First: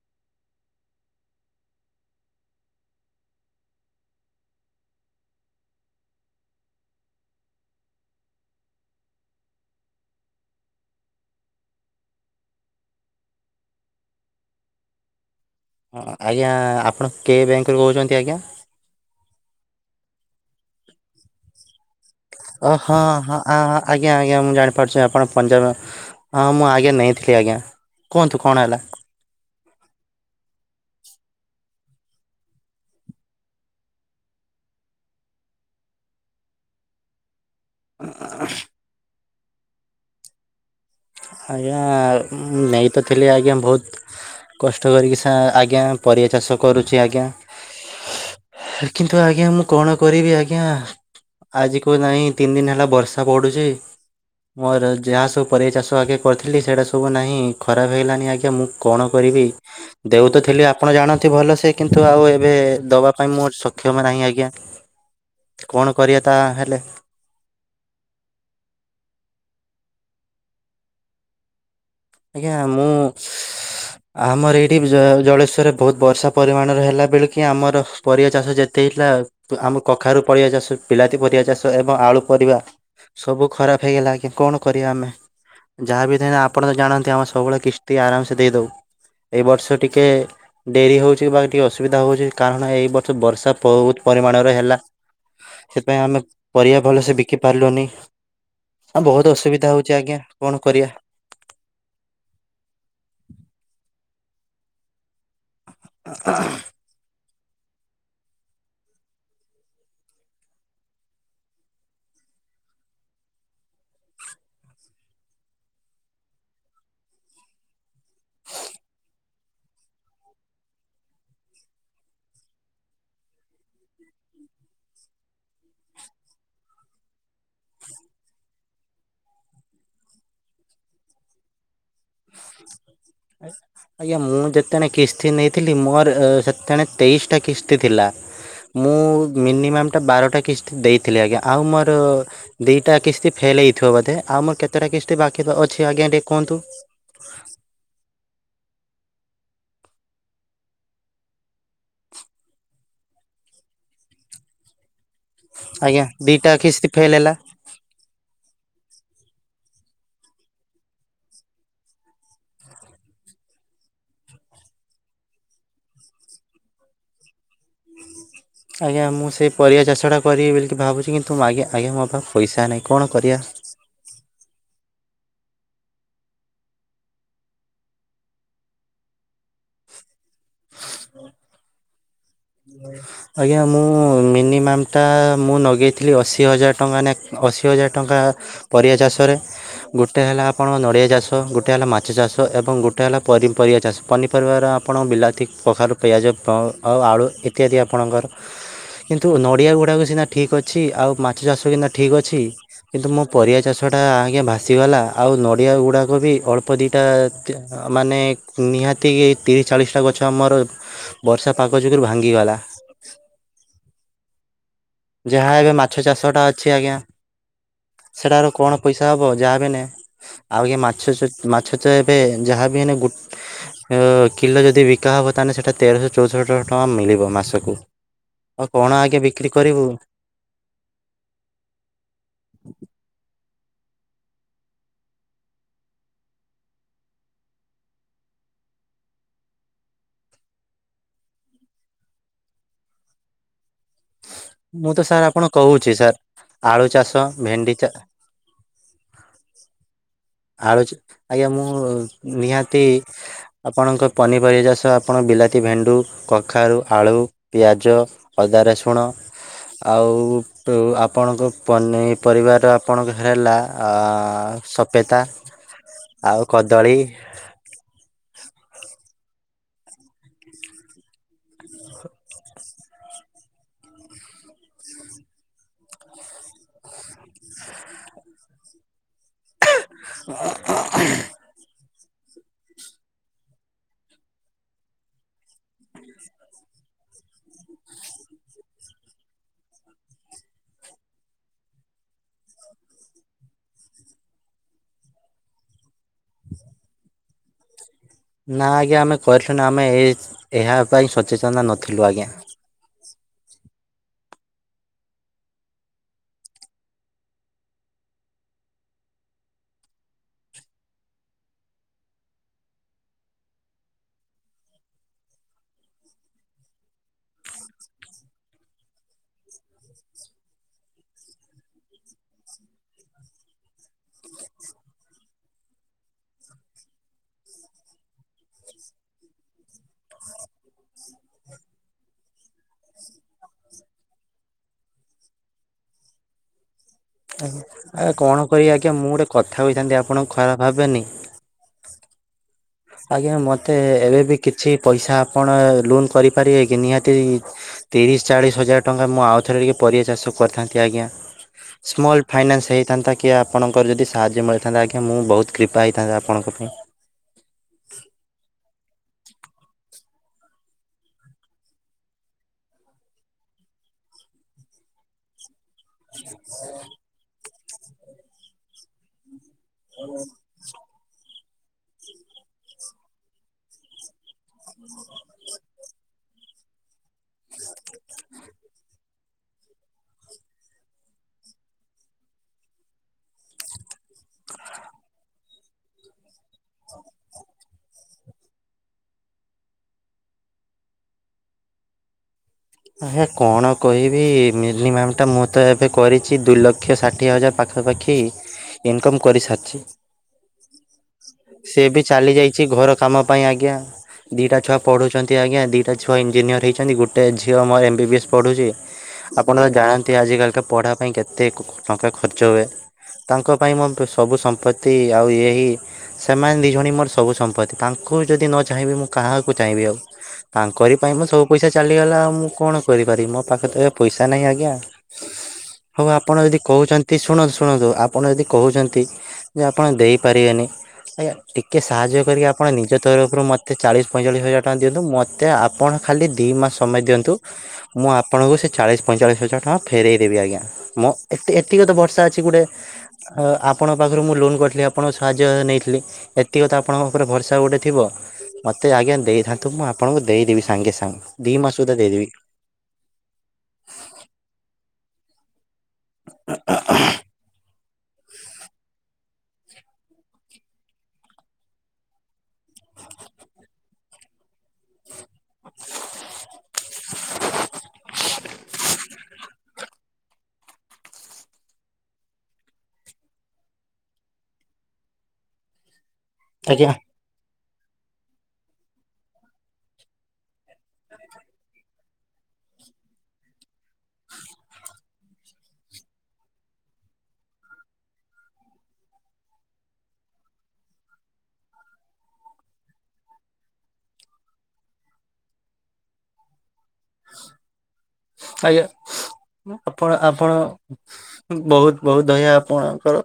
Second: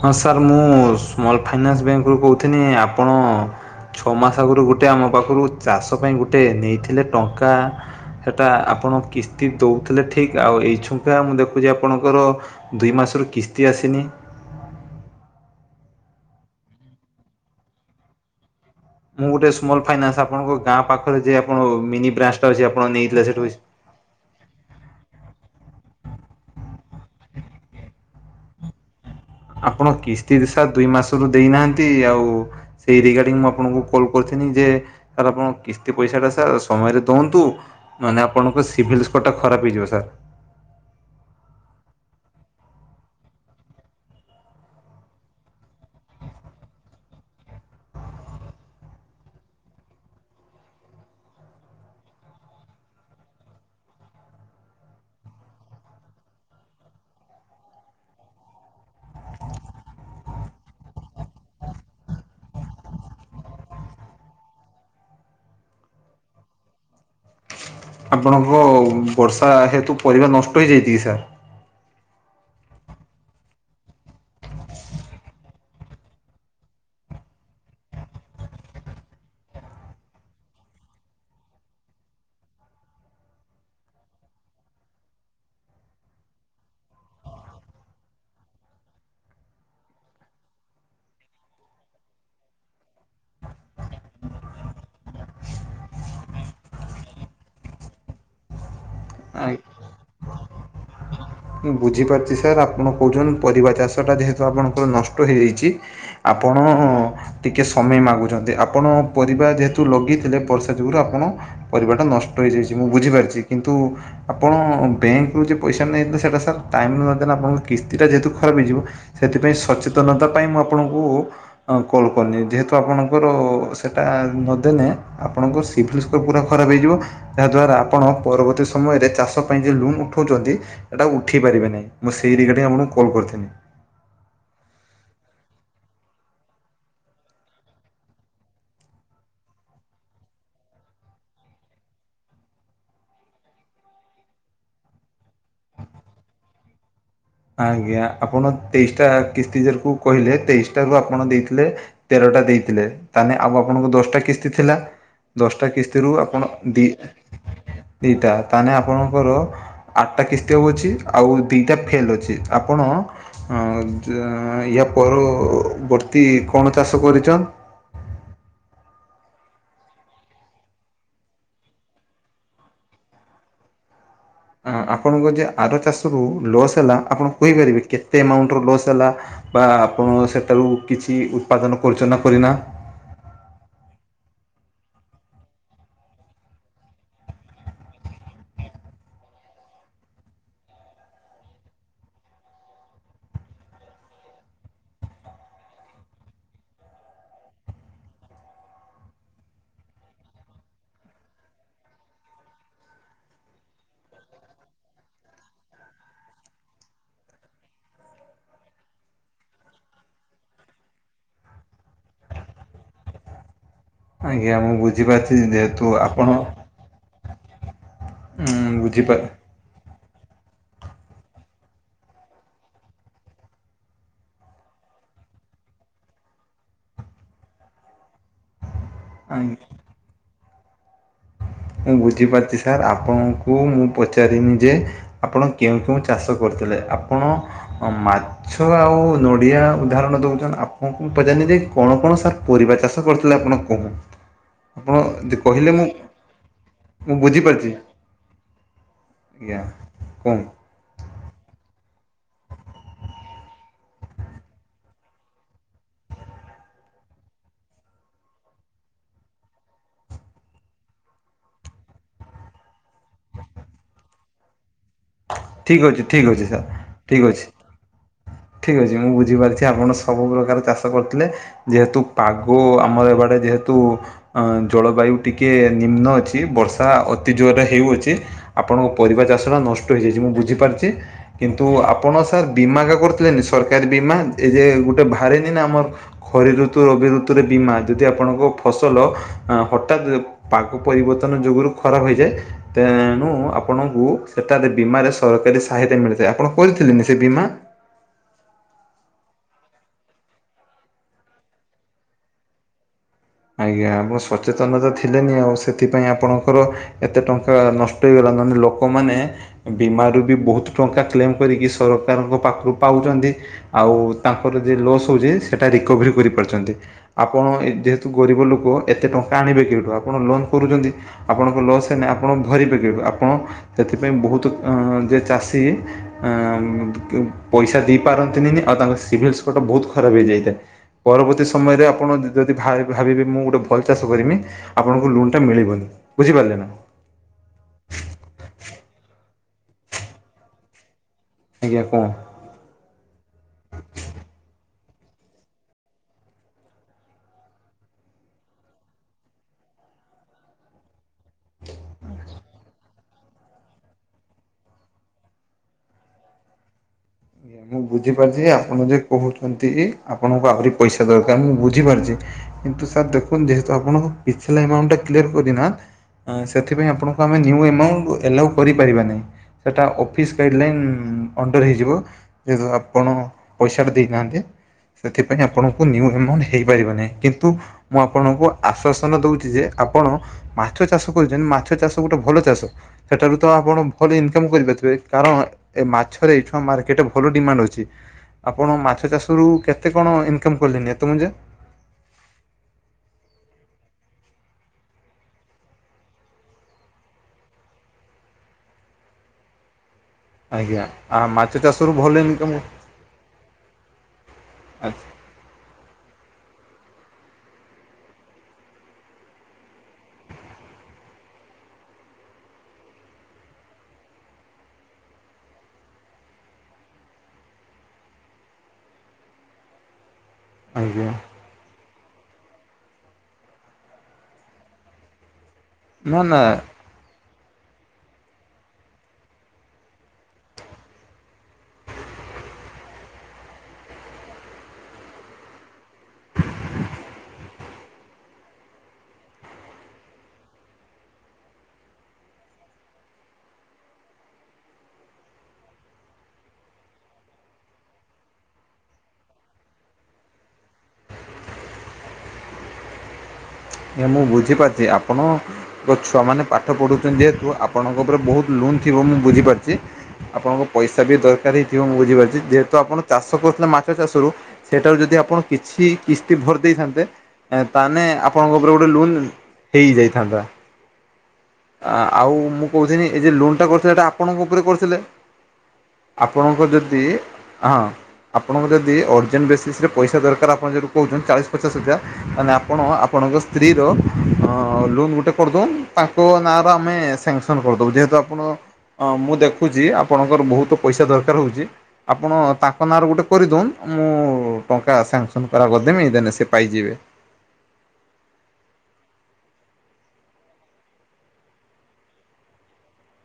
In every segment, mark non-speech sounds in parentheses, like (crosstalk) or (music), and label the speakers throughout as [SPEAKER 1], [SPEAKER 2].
[SPEAKER 1] ହଁ ସାର୍ ମୁଁ small finance bank ରୁ କହୁଥିନି ଆପଣ ଛଅ ମାସ ଆଗରୁ ଗୋଟେ ଆମ ପାଖରୁ ଚାଷ ପାଇଁ ଗୋଟେ ନେଇଥିଲେ ଟଙ୍କା। ସେଟା ଆପଣ କିସ୍ତି ଦଉଥିଲେ ଠିକ ଆଉ ଏଇଛୁଙ୍କା ମୁଁ ଦେଖୁଛି ଆପଣଙ୍କର ଦୁଇ ମାସର କିସ୍ତି ଆସିନି?
[SPEAKER 2] ହଁ ଆଜ୍ଞା ଆପଣ କେ ବ୍ୟାଙ୍କରୁ କହୁଛନ୍ତି ଆଜ୍ଞା?
[SPEAKER 1] ମୁଁ ଗୋଟେ ସ୍ମଲ୍ ଫାଇନାନ୍ସ ଆପଣଙ୍କ ଗାଁ ପାଖରେ ଯେ ଆପଣଙ୍କ ମିନି ବ୍ରାଞ୍ଚ୍
[SPEAKER 2] ଓ ହଁ ହଁଁ ଆଜ୍ଞା ଆଜ୍ଞା ମୁଁ ଜାଣିପାରୁଛି ଆପଣ ପଞ୍ଜାବ ହଁ ମୁଁ ଆଜ୍ଞା ନେଇଥିଲି ଆଜ୍ଞା କୁହନ୍ତୁ କଣ ହେଲା।
[SPEAKER 1] ଆପଣ କିସ୍ତି ସାର୍ ଦୁଇ ମାସରୁ ଦେଇନାହାନ୍ତି ଆଉ। ସେଇ ରିଗାର୍ଡିଙ୍ଗ୍ ମୁଁ ଆପଣଙ୍କୁ କଲ୍ କରିଥିନି ଯେ ସାର୍ ଆପଣ କିସ୍ତି ପଇସା ଟା ସାର୍ ସମୟରେ ଦଅନ୍ତୁ। ହନନେଲ ଆପଣଙ୍କ ସିଭିଲ୍ ସ୍କୋର୍ ଟା ଖରାପ୍ ହେଇଯିବ ସାର୍।
[SPEAKER 2] ଆଜ୍ଞା ମୁ ନେଇ ତ ଥିଲି ଆଜ୍ଞା ବହୁତ୍ କଷ୍ଟ କରିକି ସା ଆଜ୍ଞା ପରିବା ଚାଷ କରୁଛି ଆଜ୍ଞା। କିନ୍ତୁ ଆଜ୍ଞା ମୁଁ କଣ କରିବି ଆଜ୍ଞା। ଆଜି କୁ ନାହିଁ ତିନି ଦିନ ହେଲା ବର୍ଷା ପଡ଼ୁଛି ମୋର ଯାହା ସବୁ ପରିବା ଚାଷ ତ ଆଜ୍ଞା କରିଥିଲି ସେଇଟା ସବୁ ନାହିଁ ଖରାପ୍ ହେଇଗଲାଣି ଆଜ୍ଞା ମୁଁ କଅଣ କରିବି। ଦେଉ ତ ଥିଲି ଆପଣ ଜାଣନ୍ତି ଭଲ ସେ କିନ୍ତୁ ଆଉ। ଏବେ ଦବା ପାଇଁ ମୁଁ ସକ୍ଷମ ନାହିଁ ଆଜ୍ଞା କଣ କରିବା ତା ହେଲେ।
[SPEAKER 1] ଆପଣଙ୍କ ବର୍ଷା ହେତୁ ପରିବା ନଷ୍ଟ ହେଇଯାଇଛି କି ସାର୍?
[SPEAKER 2] ଆଜ୍ଞା ମୁଁ ଆମର ଏଇଠି ଜ- ଜଳେଶ୍ଵରରେ ବହୁତ ବର୍ଷା ପରିମାଣରେ ହେଲା ବଳେ କି ଆମର। ପରିବା ଚାଷ ଯେତିକି ହେଇଥିଲା ଆମ କଖାରୁ ପରିବା ଚାଷ ପିଲାତି ପରିବା ଚାଷ ଏବଂ ଆଳୁ ପରିବା। ସବୁ ଖରାପ୍ ହେଇଗଲା ଆଜ୍ଞା କଣ କରିବା ଆମେ ଯାହାବି ଆପଣ ତ ଜାଣନ୍ତି। ତି ଆମେ ସବୁବେଳେ କିସ୍ତି ଆରାମ୍ ସେ ଦେଇ ଦଉ ଏଇ ବର୍ଷ ଟିକେ ଡେରି ହଉଛି ବା ଟିକେ ଅସୁବିଧା ହଉଛି କାରଣ ଏଇ ବର୍ଷ ବର୍ଷା ବହୁତ୍ ପରିମାଣରେ ହେଲା। ସେଥିପାଇଁ ଆମେ ପରିବା ଭଲସେ ବିକି ପାରିଲୁନି। ହଁ ବହୁତ୍
[SPEAKER 1] ସାର୍?
[SPEAKER 2] ଅସୁବିଧା ହଉଛି ଆଜ୍ଞା କଣ କରିବା।
[SPEAKER 1] ମୁଁ ବୁଝିପାରୁଛି ସାର୍ ଆପଣ କହୁଛନ୍ତି ପରିବା ଚାଷଟା ଯେହେତୁ ଆପଣଙ୍କର ନଷ୍ଟ ହୋଇଯାଇଛି। ଆପଣ ଟିକିଏ ସମୟ ମାଗୁଛନ୍ତି ଆପଣ ପରିବା ଯେହେତୁ ଲଗେଇଥିଲେ ବର୍ଷା ଯୋଗୁରୁ ଆପଣ। ପରିବା ଟା ନଷ୍ଟ ହେଇଯାଇଛି ମୁଁ ବୁଝିପାରିଛି କିନ୍ତୁ ଆପଣ ବ୍ୟାଙ୍କ ରୁ ଯେ ପଇସା ନେଇ ସେଇଟା ସାର୍ ଟାଇମ୍ର ନଦେନେ ଆପଣଙ୍କ କିସ୍ତିଟା ଯେହେତୁ ଖରାପ୍ ହୋଇଯିବ। ସେଥିପାଇଁ ସଚେତନତା ପାଇଁ ମୁଁ ଆପଣଙ୍କୁ ଉ କଲ୍ କନି ଯେହେତୁ ଆପଣଙ୍କର ସେଟା ନଦେନେ ଆପଣଙ୍କ ସିଭିଲ୍ ସ୍କୋର ପୁରା ଖରାପେ ହେଇଯିବ। ଯାହା ଦ୍ଵାରା ଆପଣ ପରବର୍ତ୍ତୀ ସମୟରେ ଚାଷ ପାଇଁ ଯେ ଲୁନ୍ ଉଠଉଛନ୍ତି। ହେଟା ଉଠେଇ ପାରିବେ ନାହିଁ ମୁଁ ସେଇ ରିଗାର୍ଡ଼ିିଙ୍ଗ ଆପଣଙ୍କୁ କଲ୍ କରିଥିନି।
[SPEAKER 2] ଆଜ୍ଞା ମୁଁ ଯେତେଣେ କିସ୍ତି ନେଇଥିଲି ମୋର ସେତେଣେ ତେଇଶିଟା କିସ୍ତି ଥିଲା। ମୁଁ ମିନିମାମ୍ ଟା ବାରଟା କିସ୍ ଦେଇଥିଲି ଆଜ୍ଞା ଆଉ ମୋର ଦିଇଟା କିସ୍ତି ଫେଲ୍ ହେଇଥିବ ବୋଧେ ଆଉ ମୋର କେତେଟା କିସ୍ତି ବାକି ତ ଅଛି ଆଜ୍ଞା ଟିକେ କୁହନ୍ତୁ?
[SPEAKER 1] ଆଜ୍ଞା। ଆପଣ ତେଇଶିଟା କିସ୍ତିଜରକୁ କହିଲେ ତେଇଶିଟାରୁ ଆପଣ ଦେଇଥିଲେ ତେରଟା ଦେଇଥିଲେ ତାହେନେ ଆଉ ଆପଣଙ୍କୁ ଦଶଟା କିସ୍ତି ଥିଲା। ଦଶଟା
[SPEAKER 2] ଆଜ୍ଞା
[SPEAKER 1] କିସ୍ତିରୁ ଆପଣ
[SPEAKER 2] ଦିଟା
[SPEAKER 1] ଦି
[SPEAKER 2] କିସ୍ତି ଫେଲ୍ ହେଲା।
[SPEAKER 1] ଦିଟା ତାହେନେ ଆପଣଙ୍କର ଆଠଟା କିସ୍ତି ଅଛି ଆଉ ଦିଟା ଫେଲ୍ ଅଛି। ଆପଣ ୟା ପରବର୍ତ୍ତୀ କଣ ଚାଷ କରିଛ?
[SPEAKER 2] (unintelligible) ଆଜ୍ଞା ମୁଁ ସେଇ ପରିବା ଚାଷଟା କରିବି ବି ବୋଲିିକି ଭାବୁଛି କିନ୍ତୁ ଆଜ୍ଞା ମୋ ପାଖକୁ ପଇସା ନାହିଁ କଣ କରିବା।
[SPEAKER 1] ଆପଣଙ୍କ ଯେ ଆର ଚାଷରୁ ଲସ୍ ହେଲା ଆପଣ କହିପାରିବେ କେତେ ଆମାଉଣ୍ଟର ଲସ୍ ହେଲା। ବା ଆପଣ ସେଠାରୁ କିଛି ଉତ୍ପାଦନ କରଛନା କରିନା।
[SPEAKER 2] ହଁ ଆଜ୍ଞା ମୁଁ ମିନିମାମ୍ ଟା ମୁଁ ଲଗାଇଥିଲି ଅଶୀ ହଜାର ଟଙ୍କା ନା ଅଶୀ ହଜାର ଟଙ୍କା ପରିବା ଚାଷ ରେ ଗୋଟେ ହେଲା ଆପଣଙ୍କ ନଡ଼ିଆ ଚାଷ, ଗୋଟେ ହେଲା ମାଛ ଚାଷ ଏବଂ ଗୋଟେ ହେଲା ପ- ପରିବା ଚାଷ। ପନିପରିବାରେ ଆପଣ ବିଲାତି, କଖାରୁ, ପିଆଜ ଆଉ ଆଳୁ ଇତ୍ୟାଦି ଆପଣଙ୍କର କିନ୍ତୁ ନଡ଼ିଆ ଗୁଡ଼ାକ ସିନା ଠିକ ଅଛି, ଆଉ ମାଛ ଚାଷ ସିନା ଠିକ ଅଛି କିନ୍ତୁ ମୋ ପରିବା ଚାଷ ଟା ଆଜ୍ଞା ଭାସିଗଲା, ଆଉ ନଡ଼ିଆ ଗୁଡ଼ାକ ବି ଅଳ୍ପ ଦିଟା ମାନେ ନିହାତି ତିରିଶ - ଚାଳିଶଟା ଗଛ ଆମର ବର୍ଷା ପାଗ ଯୋଗୁ ରୁ ଭାଙ୍ଗିଗଲା।
[SPEAKER 1] ଆଜ୍ଞା ମୁଁ ବୁଝି
[SPEAKER 2] ଯାହା ଏବେ ମାଛ ଚାଷ ଟା ଅଛି ଆଜ୍ଞା। ସେଟାରୁ କଣ ପଇସା
[SPEAKER 1] ବୁଝିପାର
[SPEAKER 2] ହବ ଯାହା ବିନେ ଆଉ ଆଜ୍ଞା ମାଛ ମାଛ ତ ଏବେ ଯାହାବି ହେନେ କିଲୋ ଯଦି ବିକା ହବ ତାହେଲେ ସେଟା ତେରଶହ - ଚଉଦ ଶହ ଟଙ୍କା ମିଳିବ ମାସକୁ। ଆଉ କଣ ଆଜ୍ଞା ବିକ୍ରି କରିବୁ।
[SPEAKER 1] ମୁଁ ବୁଝିପାରୁିଛି ସାର୍ ଆପଣଙ୍କୁ ମୁଁ ପଚାରିନି ଯେ ଆପଣ କେଉଁ କେଉଁ ଚାଷ କରିଥିଲେ? ଆପଣ ମା ମାଛ ଆଉ ନଡ଼ିଆ ଉଦାହରଣ ଦଉଛନ୍ତି। ଆପଣଙ୍କୁ ମୁଁ ପଚାରିନି ଯେ କଣ କଣ ସାର୍ ପରିବା ଚାଷ କରିଥିଲେ ଆପଣ କହୁ
[SPEAKER 2] ମୁଁ
[SPEAKER 1] ଆପଣ
[SPEAKER 2] ତ ସାର୍ ଆପଣଙ୍କୁ
[SPEAKER 1] କହିଲେ ମୁଁ
[SPEAKER 2] କହୁଛି ସାର୍। ଆଳୁ ଚାଷ
[SPEAKER 1] ମୁଁ ବୁଝିପାରୁଛି
[SPEAKER 2] ଭେଣ୍ଡି ଚା
[SPEAKER 1] ଆଜ୍ଞା କୁହନ୍ତୁ।
[SPEAKER 2] (unintelligible) ଆଜ୍ଞା ମୁଁ ନିହାତି ଆପଣଙ୍କ ପନିପରିବା ଚାଷ, ଆପଣ ବିଲାତି, ଭେଣ୍ଡୁ, କଖାରୁ, ଆଳୁ, ପିଆଜ ଅଦା, ରସୁଣ ଆଉ ଆପଣଙ୍କ ପନି ପରିବାର ଆପଣଙ୍କ ହେଲା ସ- ସପେତା
[SPEAKER 1] ଠିକ୍ ଅଛି ଠିକ୍
[SPEAKER 2] ଆଉ
[SPEAKER 1] ଅଛି
[SPEAKER 2] କଦଳୀ
[SPEAKER 1] ଠିକ ଅଛି ମୁଁ ବୁଝିପାରୁଛି ଆପଣ ସବୁ ପ୍ରକାର ଚାଷ କରୁଥିଲେ। ଯେହେତୁ ପାଗ ଆମର ଏ ବାଡେ ଯେହେତୁ ଅ ଜଳବାୟୁ ଟିକେ ନିମ୍ନ ଅଛି ବର୍ଷା ଅତି ଜୋରରେ ହେଉଅଛି। ଆପଣଙ୍କ ପରିବା ଚାଷ ଟା ନଷ୍ଟ ହେଇଯାଇଛି ମୁଁ ବୁଝିପାରୁଛି। କିନ୍ତୁ ଆପଣ ସାର୍ ବୀମା ହେକା କରିଥିଲେନି ସରକାରୀ ବୀମା ଏ ଯେ ଗୋଟେ ବାହାରେନି ନା ଆମର ଖରି ଋତୁ ରବି ଋତୁରେ ବୀମା ଯଦି ଆପଣଙ୍କ ଫସଲ ହଠାତ୍ ପାଗ ପରିବର୍ତ୍ତନ ଯୋଗୁଁ ରୁ ଖରାପ ହେଇଯାଏ ତେଣୁ ଆପଣଙ୍କୁ ତ ବୀମାରେ ସରକାରୀ ସାହାୟତା ମିଳିଥାଏ। ଆପଣ କରିଥିଲେ ନି ସେ ବୀମା?
[SPEAKER 2] ନା ଆଜ୍ଞା ଆମେ କରିଥିଲୁ ଆମେ ଏ ଏହା ପାଇଁ ସଚେତନ ନଥିଲୁ ଆଜ୍ଞା।
[SPEAKER 1] ଆଜ୍ଞା ଆପଣ ସଚେତନ ତ ଥିଲେନି ଆଉ ସେଥିପାଇଁ ଆପଣଙ୍କର ଏତେ ଟଙ୍କା ନଷ୍ଟ ହେଇଗଲା। ନହେଲେ ଲୋକମାନେ ବୀମାରୁ ବି ବହୁତ ଟଙ୍କା କ୍ଲେମ କରିକି ସରକାରଙ୍କ ପାଖରୁ ପାଉଛନ୍ତି। ଆଉ ତାଙ୍କର ଯେ ଲସ୍ ହଉଛି ସେଟା ରିକଭରି କରି ପାରୁଛନ୍ତି। ଆପଣ ଯେ ହେତୁ ଗରିବ ଲୋକ ଏତେ ଟଙ୍କା ଆଣିବେ କେଉଠୁ? ଆପଣ ଲୋନ୍ କରୁଛନ୍ତି। ଆପଣଙ୍କ ଲସ୍ ହେନେ ଆପଣ ଭରିବେ (unintelligible) ଆପଣ ସେଥିପାଇଁ ବହୁତ ଯେ ଚାଷୀ ଏଁ ପଇସା ଦେଇ ପାରନ୍ତିନି ଆଉ ତାଙ୍କ ସିଭିଲ୍ ସ୍କୋର ବହୁତ ଖରାପ ହେଇଯାଇଥାଏ। ପରବର୍ତ୍ତୀ ସମୟରେ ଆପଣ ଯଦି ଭା ଭାବିବେ ମୁଁ ଗୋଟେ ଭଲ ଚାଷ କରମି, ଆପଣଙ୍କୁ ଲୋନଟା ମିଳିିବନି ବୁଝିପାରିଲେ ନା।
[SPEAKER 2] ଆଜ୍ଞା କଣ କରିବି ଆଜ୍ଞା ମୁଁ ଗୋଟେ କଥା କହିଥାନ୍ତି ଆପଣଙ୍କୁ ଖରାପ ଭାବିବେନି?
[SPEAKER 1] ଆଜ୍ଞା କଣ?
[SPEAKER 2] ଆଜ୍ଞା ମତେ ଏବେ ବି କିଛି ପଇସା ଆପଣ ଲୋନ୍ କରିପାରିବେ କି ନିହାତି ତିରିଶ-ଚାଳିଶ ହଜାର ଟଙ୍କା ମୁଁ ଆଉ ଥରେ ଟିକେ ପରିବା ଚାଷ କରିଥାନ୍ତି ଆଜ୍ଞା। ସ୍ମଲ୍ ଫାଇନାନ୍ସ ହୋଇଥାନ୍ତା କି ଆପଣଙ୍କର ଯଦି ସାହାଯ୍ୟ ମିଳିଥାନ୍ତା ଆଜ୍ଞା ମୁଁ ବହୁତ କ୍ରିପା ହୋଇଥାନ୍ତା ଆପଣଙ୍କ ପାଇଁ।
[SPEAKER 1] ଆଜ୍ଞା ମୁଁ ବୁଝିପାରୁଛି ଆପଣ ଯେ କହୁଛନ୍ତି ଆପଣଙ୍କୁ ଆହୁରି ପଇସା ଦରକାର ମୁଁ ବୁଝିପାରୁଛି। କିନ୍ତୁ ସାର୍ ଦେଖନ୍ତୁ ଯେହେତୁ ଆପଣଙ୍କୁ ପିଛଲା ଆମାଉଣ୍ଟଟା କ୍ଲିଅର କରିନା ଆଁ ସେଥିପାଇଁ ଆପଣଙ୍କୁ ଆମେ ନିଉ ଆମାଉଣ୍ଟ ଆଲାଉ କରିପାରିବା ନାହିଁ ସେଟା ଅଫିସ କ୍ରାଇ (unintelligible) ଅଣ୍ଡର ହେଇଯିବ ଯେହେତୁ ଆପଣ ପଇସାଟା ଦେଇନାହାନ୍ତି। ସେଥିପାଇଁ ଆପଣଙ୍କୁ ନିଉ ଏମାଉଣ୍ଟ ହେଇପାରିବ ନାହିଁ କିନ୍ତୁ ମୁଁ ଆପଣଙ୍କୁ ଆଶ୍ଵାସନା ଦଉଛି ଯେ ଆପଣ ମାଛ ଚାଷ କରିୁଛନ୍ତି ମାଛ ଚାଷ ଗୋଟେ ଭଲ ଚାଷ। ସେଠାରୁ ତ ଆପଣ ଭଲ ଇନକମ କରିପାରୁଥିବେ କାରଣ ଏ ମାଛରେ ଏଇ ମାର୍କେଟ ଭଲ ଡିମାଣ୍ଡ ଅଛି ଆପଣ ମାଛ ଚାଷରୁ କେତେ କଣ ଇନକମ୍ କଲେନି ଏତେ ମୁଞ ଯେ
[SPEAKER 2] ଆଜ୍ଞା କଣ କହିବି ମିନିମମ୍ ଟା ମୁଁ ତ ଏବେ କରିଛି ଦୁଇ ଲକ୍ଷ ଷାଠିଏ ହଜାର। ପାଖାପାଖି ଇନକମ୍ କରିସାରିଛି।
[SPEAKER 1] ଆଜ୍ଞା ଆ ମାଛ
[SPEAKER 2] ସେ
[SPEAKER 1] ଚାଷରୁ
[SPEAKER 2] ବି
[SPEAKER 1] ଭଲ
[SPEAKER 2] ଚାଲି
[SPEAKER 1] ଇନକମ୍
[SPEAKER 2] ଯାଇଛି ଘର କାମ ପାଇଁ ଆଜ୍ଞା ଦିଇଟା ଛୁଆ ପଢ଼ୁଛନ୍ତି ଆଜ୍ଞା ଦିଟା ଛୁଆ ଇଞ୍ଜିନିୟର ହେଇଛନ୍ତି ଗୋଟ ଝିଅ ମୋର ଏମବିବି ଏସ୍ ପଢ଼ୁଛି। ଆପଣ ତ ଜାଣନ୍ତି ଆଜିିକାଲି ପଢା ପାଇଁ କେତେ ଟଙ୍କା ଖର୍ଚ୍ଚ ହୁଏ। ତାଙ୍କ ପାଇଁ ମୋ ସବୁ ସମ୍ପତ୍ତି ଆଉ ଏହି ସେମାନେ ଦିଇ ଜଣ ମୋର ସବୁ ସମ୍ପତ୍ତି ତାଙ୍କୁ ଯଦି ନ ଚାହିଁବି ମୁଁ କାହାକୁ ଚାହିଁବି ଆଉ। ତାଙ୍କରି
[SPEAKER 1] ଆଜ୍ଞା
[SPEAKER 2] ପାଇଁ ମୋ ସବୁ ପଇସା ଚାଲିଗଲା ଆଉ। ମୁଁ କଣ କରିପାରିବି ମୋ ପାଖରେ ତ ଏବେ ପଇସା ନାହିଁ ଆଜ୍ଞା ହଉ
[SPEAKER 1] ନା
[SPEAKER 2] ଆପଣ
[SPEAKER 1] ନା
[SPEAKER 2] ଯଦି କହୁଛନ୍ତି ଶୁଣନ୍ତୁ ଶୁଣନ୍ତୁ ଆପଣ ଯଦି କହୁଛନ୍ତି ଯେ ଆପଣ ଦେଇପାରିବେନି। ଆଜ୍ଞା ଟିକେ ସାହାଯ୍ୟ କରିକି ଆପଣ ନିଜ ତରଫରୁ ମୋତେ ଚାଳିଶ ପଇଁଚାଳିଶ ହଜାର ଟଙ୍କା ଦିଅନ୍ତୁ ମୋତେ ତ ଆପଣ ଖାଲି ଦୁଇ ମାସ ସମୟ ଦିଅନ୍ତୁ। ମୁଁ ଆପଣଙ୍କୁ ସେ ଚାଳିଶ ପଇଁଚାଳିଶ ହଜାର ଟଙ୍କା ଫେରଇ ଦେବି ଆଜ୍ଞା। ମ ଏ ଏତିକ ତ ବର୍ଷା ଅଛି ଗୋଟେ ହ ଆପଣଙ୍କ ପାଖରୁ ମୁଁ ଲୋନ କରିଥିଲି ଆପଣଙ୍କ ସାହାଯ୍ୟ ନେଇଥିଲି। ଏତିକ ତ ଆପଣଙ୍କ ପାଖରେ ଭରସା ଗୋଟେ ଥିବ। ମତେ ଆଜ୍ଞା ଦେଇଥାନ୍ତୁ ମୁଁ ଆପଣଙ୍କୁ ଦେଇଦେବି ସାଙ୍ଗେ ସାଙ୍ଗେ ଦି ମାସ ସୁଦ୍ଧା ଦେଇଦେବି।
[SPEAKER 1] ଏ ମୁଁ ବୁଝିପାରୁଛି ଆପଣ। ଛୁଆମାନେ ପାଠ ପଢ଼ୁଛନ୍ତି ଯେହେତୁ ଆପଣଙ୍କ ଉପରେ ବହୁତ ଲୁନ୍ ଥିବ ମୁଁ ବୁଝିପାରୁଛି। ଆପଣଙ୍କ ପଇସା ବି ଦରକାର ହେଇଥିବ ମୁଁ ବୁଝିପାରୁଛି ଯେହେତୁ ଆପଣ ଚାଷ କରୁଥିଲେ ମାଛ ଚାଷରୁ। ସେଇଟାରୁ ଯଦି ଆପଣ କିଛି କିସ୍ତି ଭରି ଦେଇଥାନ୍ତେ ତାହେଲେ ଆପଣଙ୍କ ଉପରେ ଗୋଟେ ଲୋନ୍ ହେଇଯାଇଥାନ୍ତା। ଆଉ ମୁଁ କହୁଥିଲି ଏ ଯେ ଲୋନ୍ଟା କରିଥିଲେ ଏଇଟା ଆପଣଙ୍କ ଉପରେ କରିଥିଲେ। ଆପଣଙ୍କ
[SPEAKER 2] ଆଜ୍ଞା।
[SPEAKER 1] ଯଦି ହଁ ଆପଣଙ୍କ ଯଦି ଅର୍ଜେଣ୍ଟ ବେସିସ ରେ ପଇସା ଦରକାର ଆପଣ ଯେମତି କହୁଛନ୍ତି ଚାଳିଶ ପଚାଶ ହଜାର। ତାହେଲେ ଆ ଆପଣ ଆପଣଙ୍କ ସ୍ତ୍ରୀର ଲୋନ୍ ଗୋଟେ କରିଦଉ ତାଙ୍କ ନାଁର ଆମେ ସାଙ୍ଗସନ୍ କରିଦେବୁ ଯେହେତୁ ଆପଣ ମୁଁ ଦେଖୁଛି ଆପଣଙ୍କର ବହୁତ ପଇସା ଦରକାର ହେଉଛି। ଆପଣ ତାଙ୍କ ନାଁରେ ଗୋଟେ କରିଦଉନ୍ତ ମୁଁ ଟଙ୍କା ସାଙ୍ଗସନ୍ କର କରିଦେମି ଏଇ ଦେନେ ସେ ପାଇଯିବେ।
[SPEAKER 2] ଆଜ୍ଞା ଆପଣ ଆପଣ ବହୁତ ବହୁତ ଦୟା ଆପଣଙ୍କର।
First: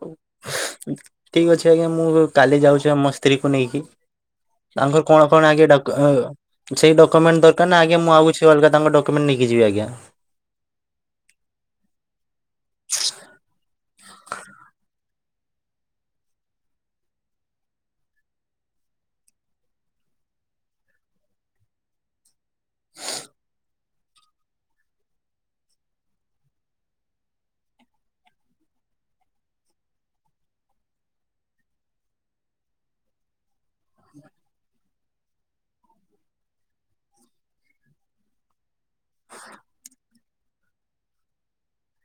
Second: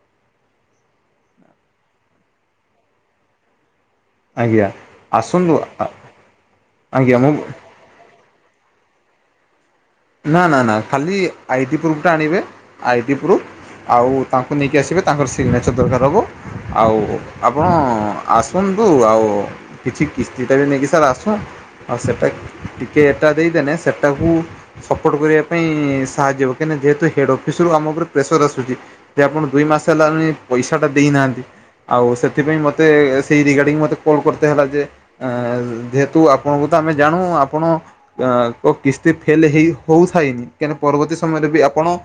[SPEAKER 2] ଠିକ ଅଛି ଆଜ୍ଞା ମୁଁ କାଲି ଯାଉଛି ମୋ ସ୍ତ୍ରୀକୁ ନେଇକି।
[SPEAKER 1] ଆଜ୍ଞା
[SPEAKER 2] ତାଙ୍କର କଣ କଣ
[SPEAKER 1] ଆସନ୍ତୁ
[SPEAKER 2] ଆଜ୍ଞା ଡା ସେଇ
[SPEAKER 1] ଆଜ୍ଞା ମୁଁ
[SPEAKER 2] ଡକ୍ୟୁମଣ୍ଟ ଦରକାର ନା ଆଜ୍ଞା ମୁଁ ଆଉକିଛି ଅଲଗା ତାଙ୍କ ଡକ୍ୟୁମେଣ୍ଟ ନେଇକି ଯିବ ଆଜ୍ଞା।
[SPEAKER 1] ନା ନା ନା ଖାଲି ଆଇ ଡ଼ି ପ୍ରୁଫ ଟା ଆଣିବେ ଆଇଡ଼ି ପ୍ରୁଫ୍ ଆଉ ତାଙ୍କୁ ନେଇକି ଆସିବେ। ତାଙ୍କର ସିଗ୍ନେଚର୍ ଦରକାର ହେବ ଆଉ ଆପଣ ଆସନ୍ତୁ ଆଉ କିଛି କିସ୍ତିଟା ବି ନେଇକି ସାର୍ ଆସ ଆଉ ସେଇଟା ଟିକେ ଏଟା ଦେଇଦେନେ ସେଟାକୁ ସପୋର୍ଟ କରିବା ପାଇଁ ସାହାଯ୍ୟ କାହିଁକିନା ଯେହେତୁ ହେଡ ଅଫିସ ରୁ ଆମ ଉପରେ ପ୍ରେସର ଆସୁଛି। ଯେ ଆପଣ ଦୁଇ ମାସ ହେଲାନି ପଇସା ଟା ଦେଇନାହାନ୍ତି ଆଉ ସେଥିପାଇଁ ମତେ ସେଇ ରିଗାର୍ଡିଙ୍ଗ ମତେ କଲ୍ କରତେ ହେଲା ଯେ ଯେହେତୁ ଆପଣଙ୍କୁ ତ ଆମେ ଜାଣୁ ଆପଣ ଅ ତ କିସ୍ତି ଫେଲ ହେଇ ହଉଥାାଇନି କାହିଁକିନା ପରବର୍ତୀ ସମୟରେ ବି ଆପଣ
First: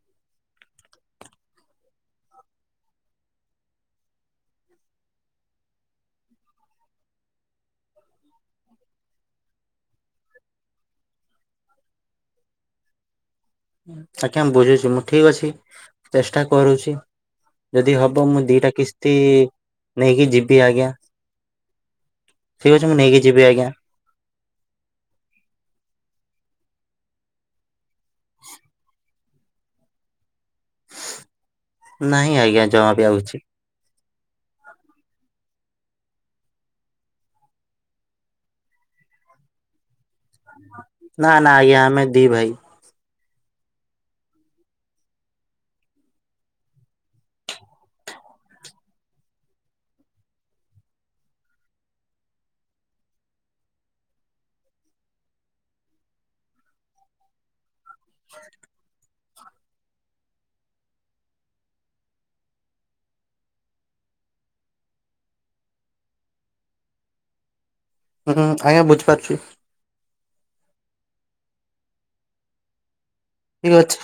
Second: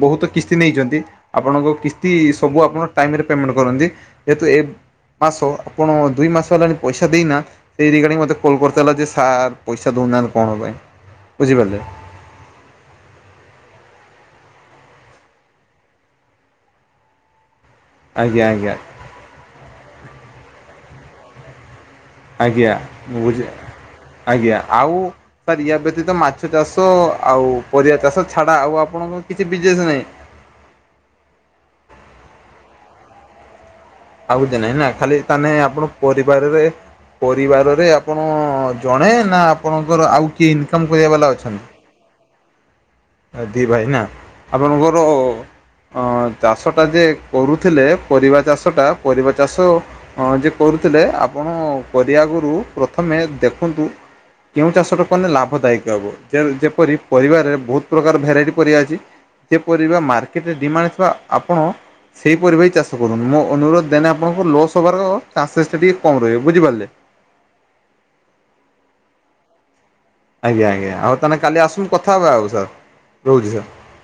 [SPEAKER 1] ବହୁତ କିସ୍ତି ନେଇଛନ୍ତି ଆପଣଙ୍କ କିସ୍ତି ସବୁ ଆପଣ ଟାଇମରେ ପେମେଣ୍ଟ କରନ୍ତି। ଯେହେତୁ ଏ ମାସ ଆପଣ ଦୁଇ ମାସ ହେଲାଣି ପଇସା ଦେଇନା ସେଇ ରିଗାର୍ଡିଙ୍ଗ ମତେ କଲ୍ କରି ହେଲା ଯେ ସାର୍ ପଇସା ଦଉନାହାନ୍ତି କଣ ପାଇଁ ବୁଝିପାରିଲେ।
[SPEAKER 2] ଆଜ୍ଞା ମୁଁ ବୁଝୁଛି ମୁଁ ଠିକ ଅଛି ଚେଷ୍ଟା କରୁଛି। ଯଦି ହବ ମୁଁ
[SPEAKER 1] ଆଜ୍ଞା
[SPEAKER 2] ଦିଟା
[SPEAKER 1] ଆଜ୍ଞା
[SPEAKER 2] କିସ୍ତି ନେଇକି ଯିବି ଆଜ୍ଞା।
[SPEAKER 1] ଆଜ୍ଞା
[SPEAKER 2] ଠିକ ଅଛି ମୁଁ ନେଇକି
[SPEAKER 1] ବୁଝି
[SPEAKER 2] ଯିବି ଆଜ୍ଞା।
[SPEAKER 1] ଆଜ୍ଞା ଆଉ ସାର୍ ୟା ବ୍ୟତୀତ ମାଛ ଚାଷ ଆଉ ପରିବା ଚାଷ ଛାଡ଼ା ଆଉ ଆପଣଙ୍କର କିଛି ବିଜନେସ୍ ନାହିଁ?
[SPEAKER 2] ନାଇଁ ଆଜ୍ଞା ଜ ବି ଆଉଛି।
[SPEAKER 1] ଆଉ କିଛି ନାଇଁ ନା ଖାଲି ତାନେ ଆପଣ ପରିବାରରେ ପରିବାରରେ ଆପଣ ଜଣେ ନା ଆପଣଙ୍କର ଆଉ କିଏ ଇନକମ କରିବା
[SPEAKER 2] ନା
[SPEAKER 1] ବାଲା
[SPEAKER 2] ନା
[SPEAKER 1] ଅଛନ୍ତି?
[SPEAKER 2] ଆଜ୍ଞା ଆମେ ଦି ଭାଇ।
[SPEAKER 1] ଦି ଭାଇନା ଆପଣଙ୍କର? ହଁ ଚାଷଟା ଯେ କରୁଥିଲେ ପରିବା ଚାଷଟା ପରିବା ଚାଷ ହଁ ଯେ କରୁଥିଲେ ଆପଣ କରିବା ଆଗରୁ ପ୍ରଥମେ ଦେଖନ୍ତୁ କେଉଁ ଚାଷଟା କଲେ ଲାଭଦାୟକ ହେବ ଯେ ଯେପରି ପରିବାରରେ ବହୁତ ପ୍ରକାର ଭେରାଇଟି ପରିବା ଅଛି ଯେ ପରିବା ମାର୍କେଟରେ ଡିମାଣ୍ଡ ଥିବା ଆପଣ ସେହିପରି ଭାଇ ଚାଷ କରୁନ୍ତୁ ମୋ ଅନୁରୋଧ ଦେନ ଆପଣଙ୍କୁ ଲସ୍ ହେବାର ଚାନ୍ସେସ୍ଟା ଟିକିଏ କମ୍ ରହିବେ ବୁଝିପାରିଲେ?
[SPEAKER 2] ହୁଁ ଆଜ୍ଞା ବୁଝିପାରୁଛୁ।
[SPEAKER 1] ଆଜ୍ଞା ଆଜ୍ଞା ଆଉ ତାହେଲେ କାଲି ଆସୁନୁ କଥା ହେବା ଆଉ ସାର୍ ରହୁଛି ସାର୍।
[SPEAKER 2] ଠିକ୍ ଅଛି।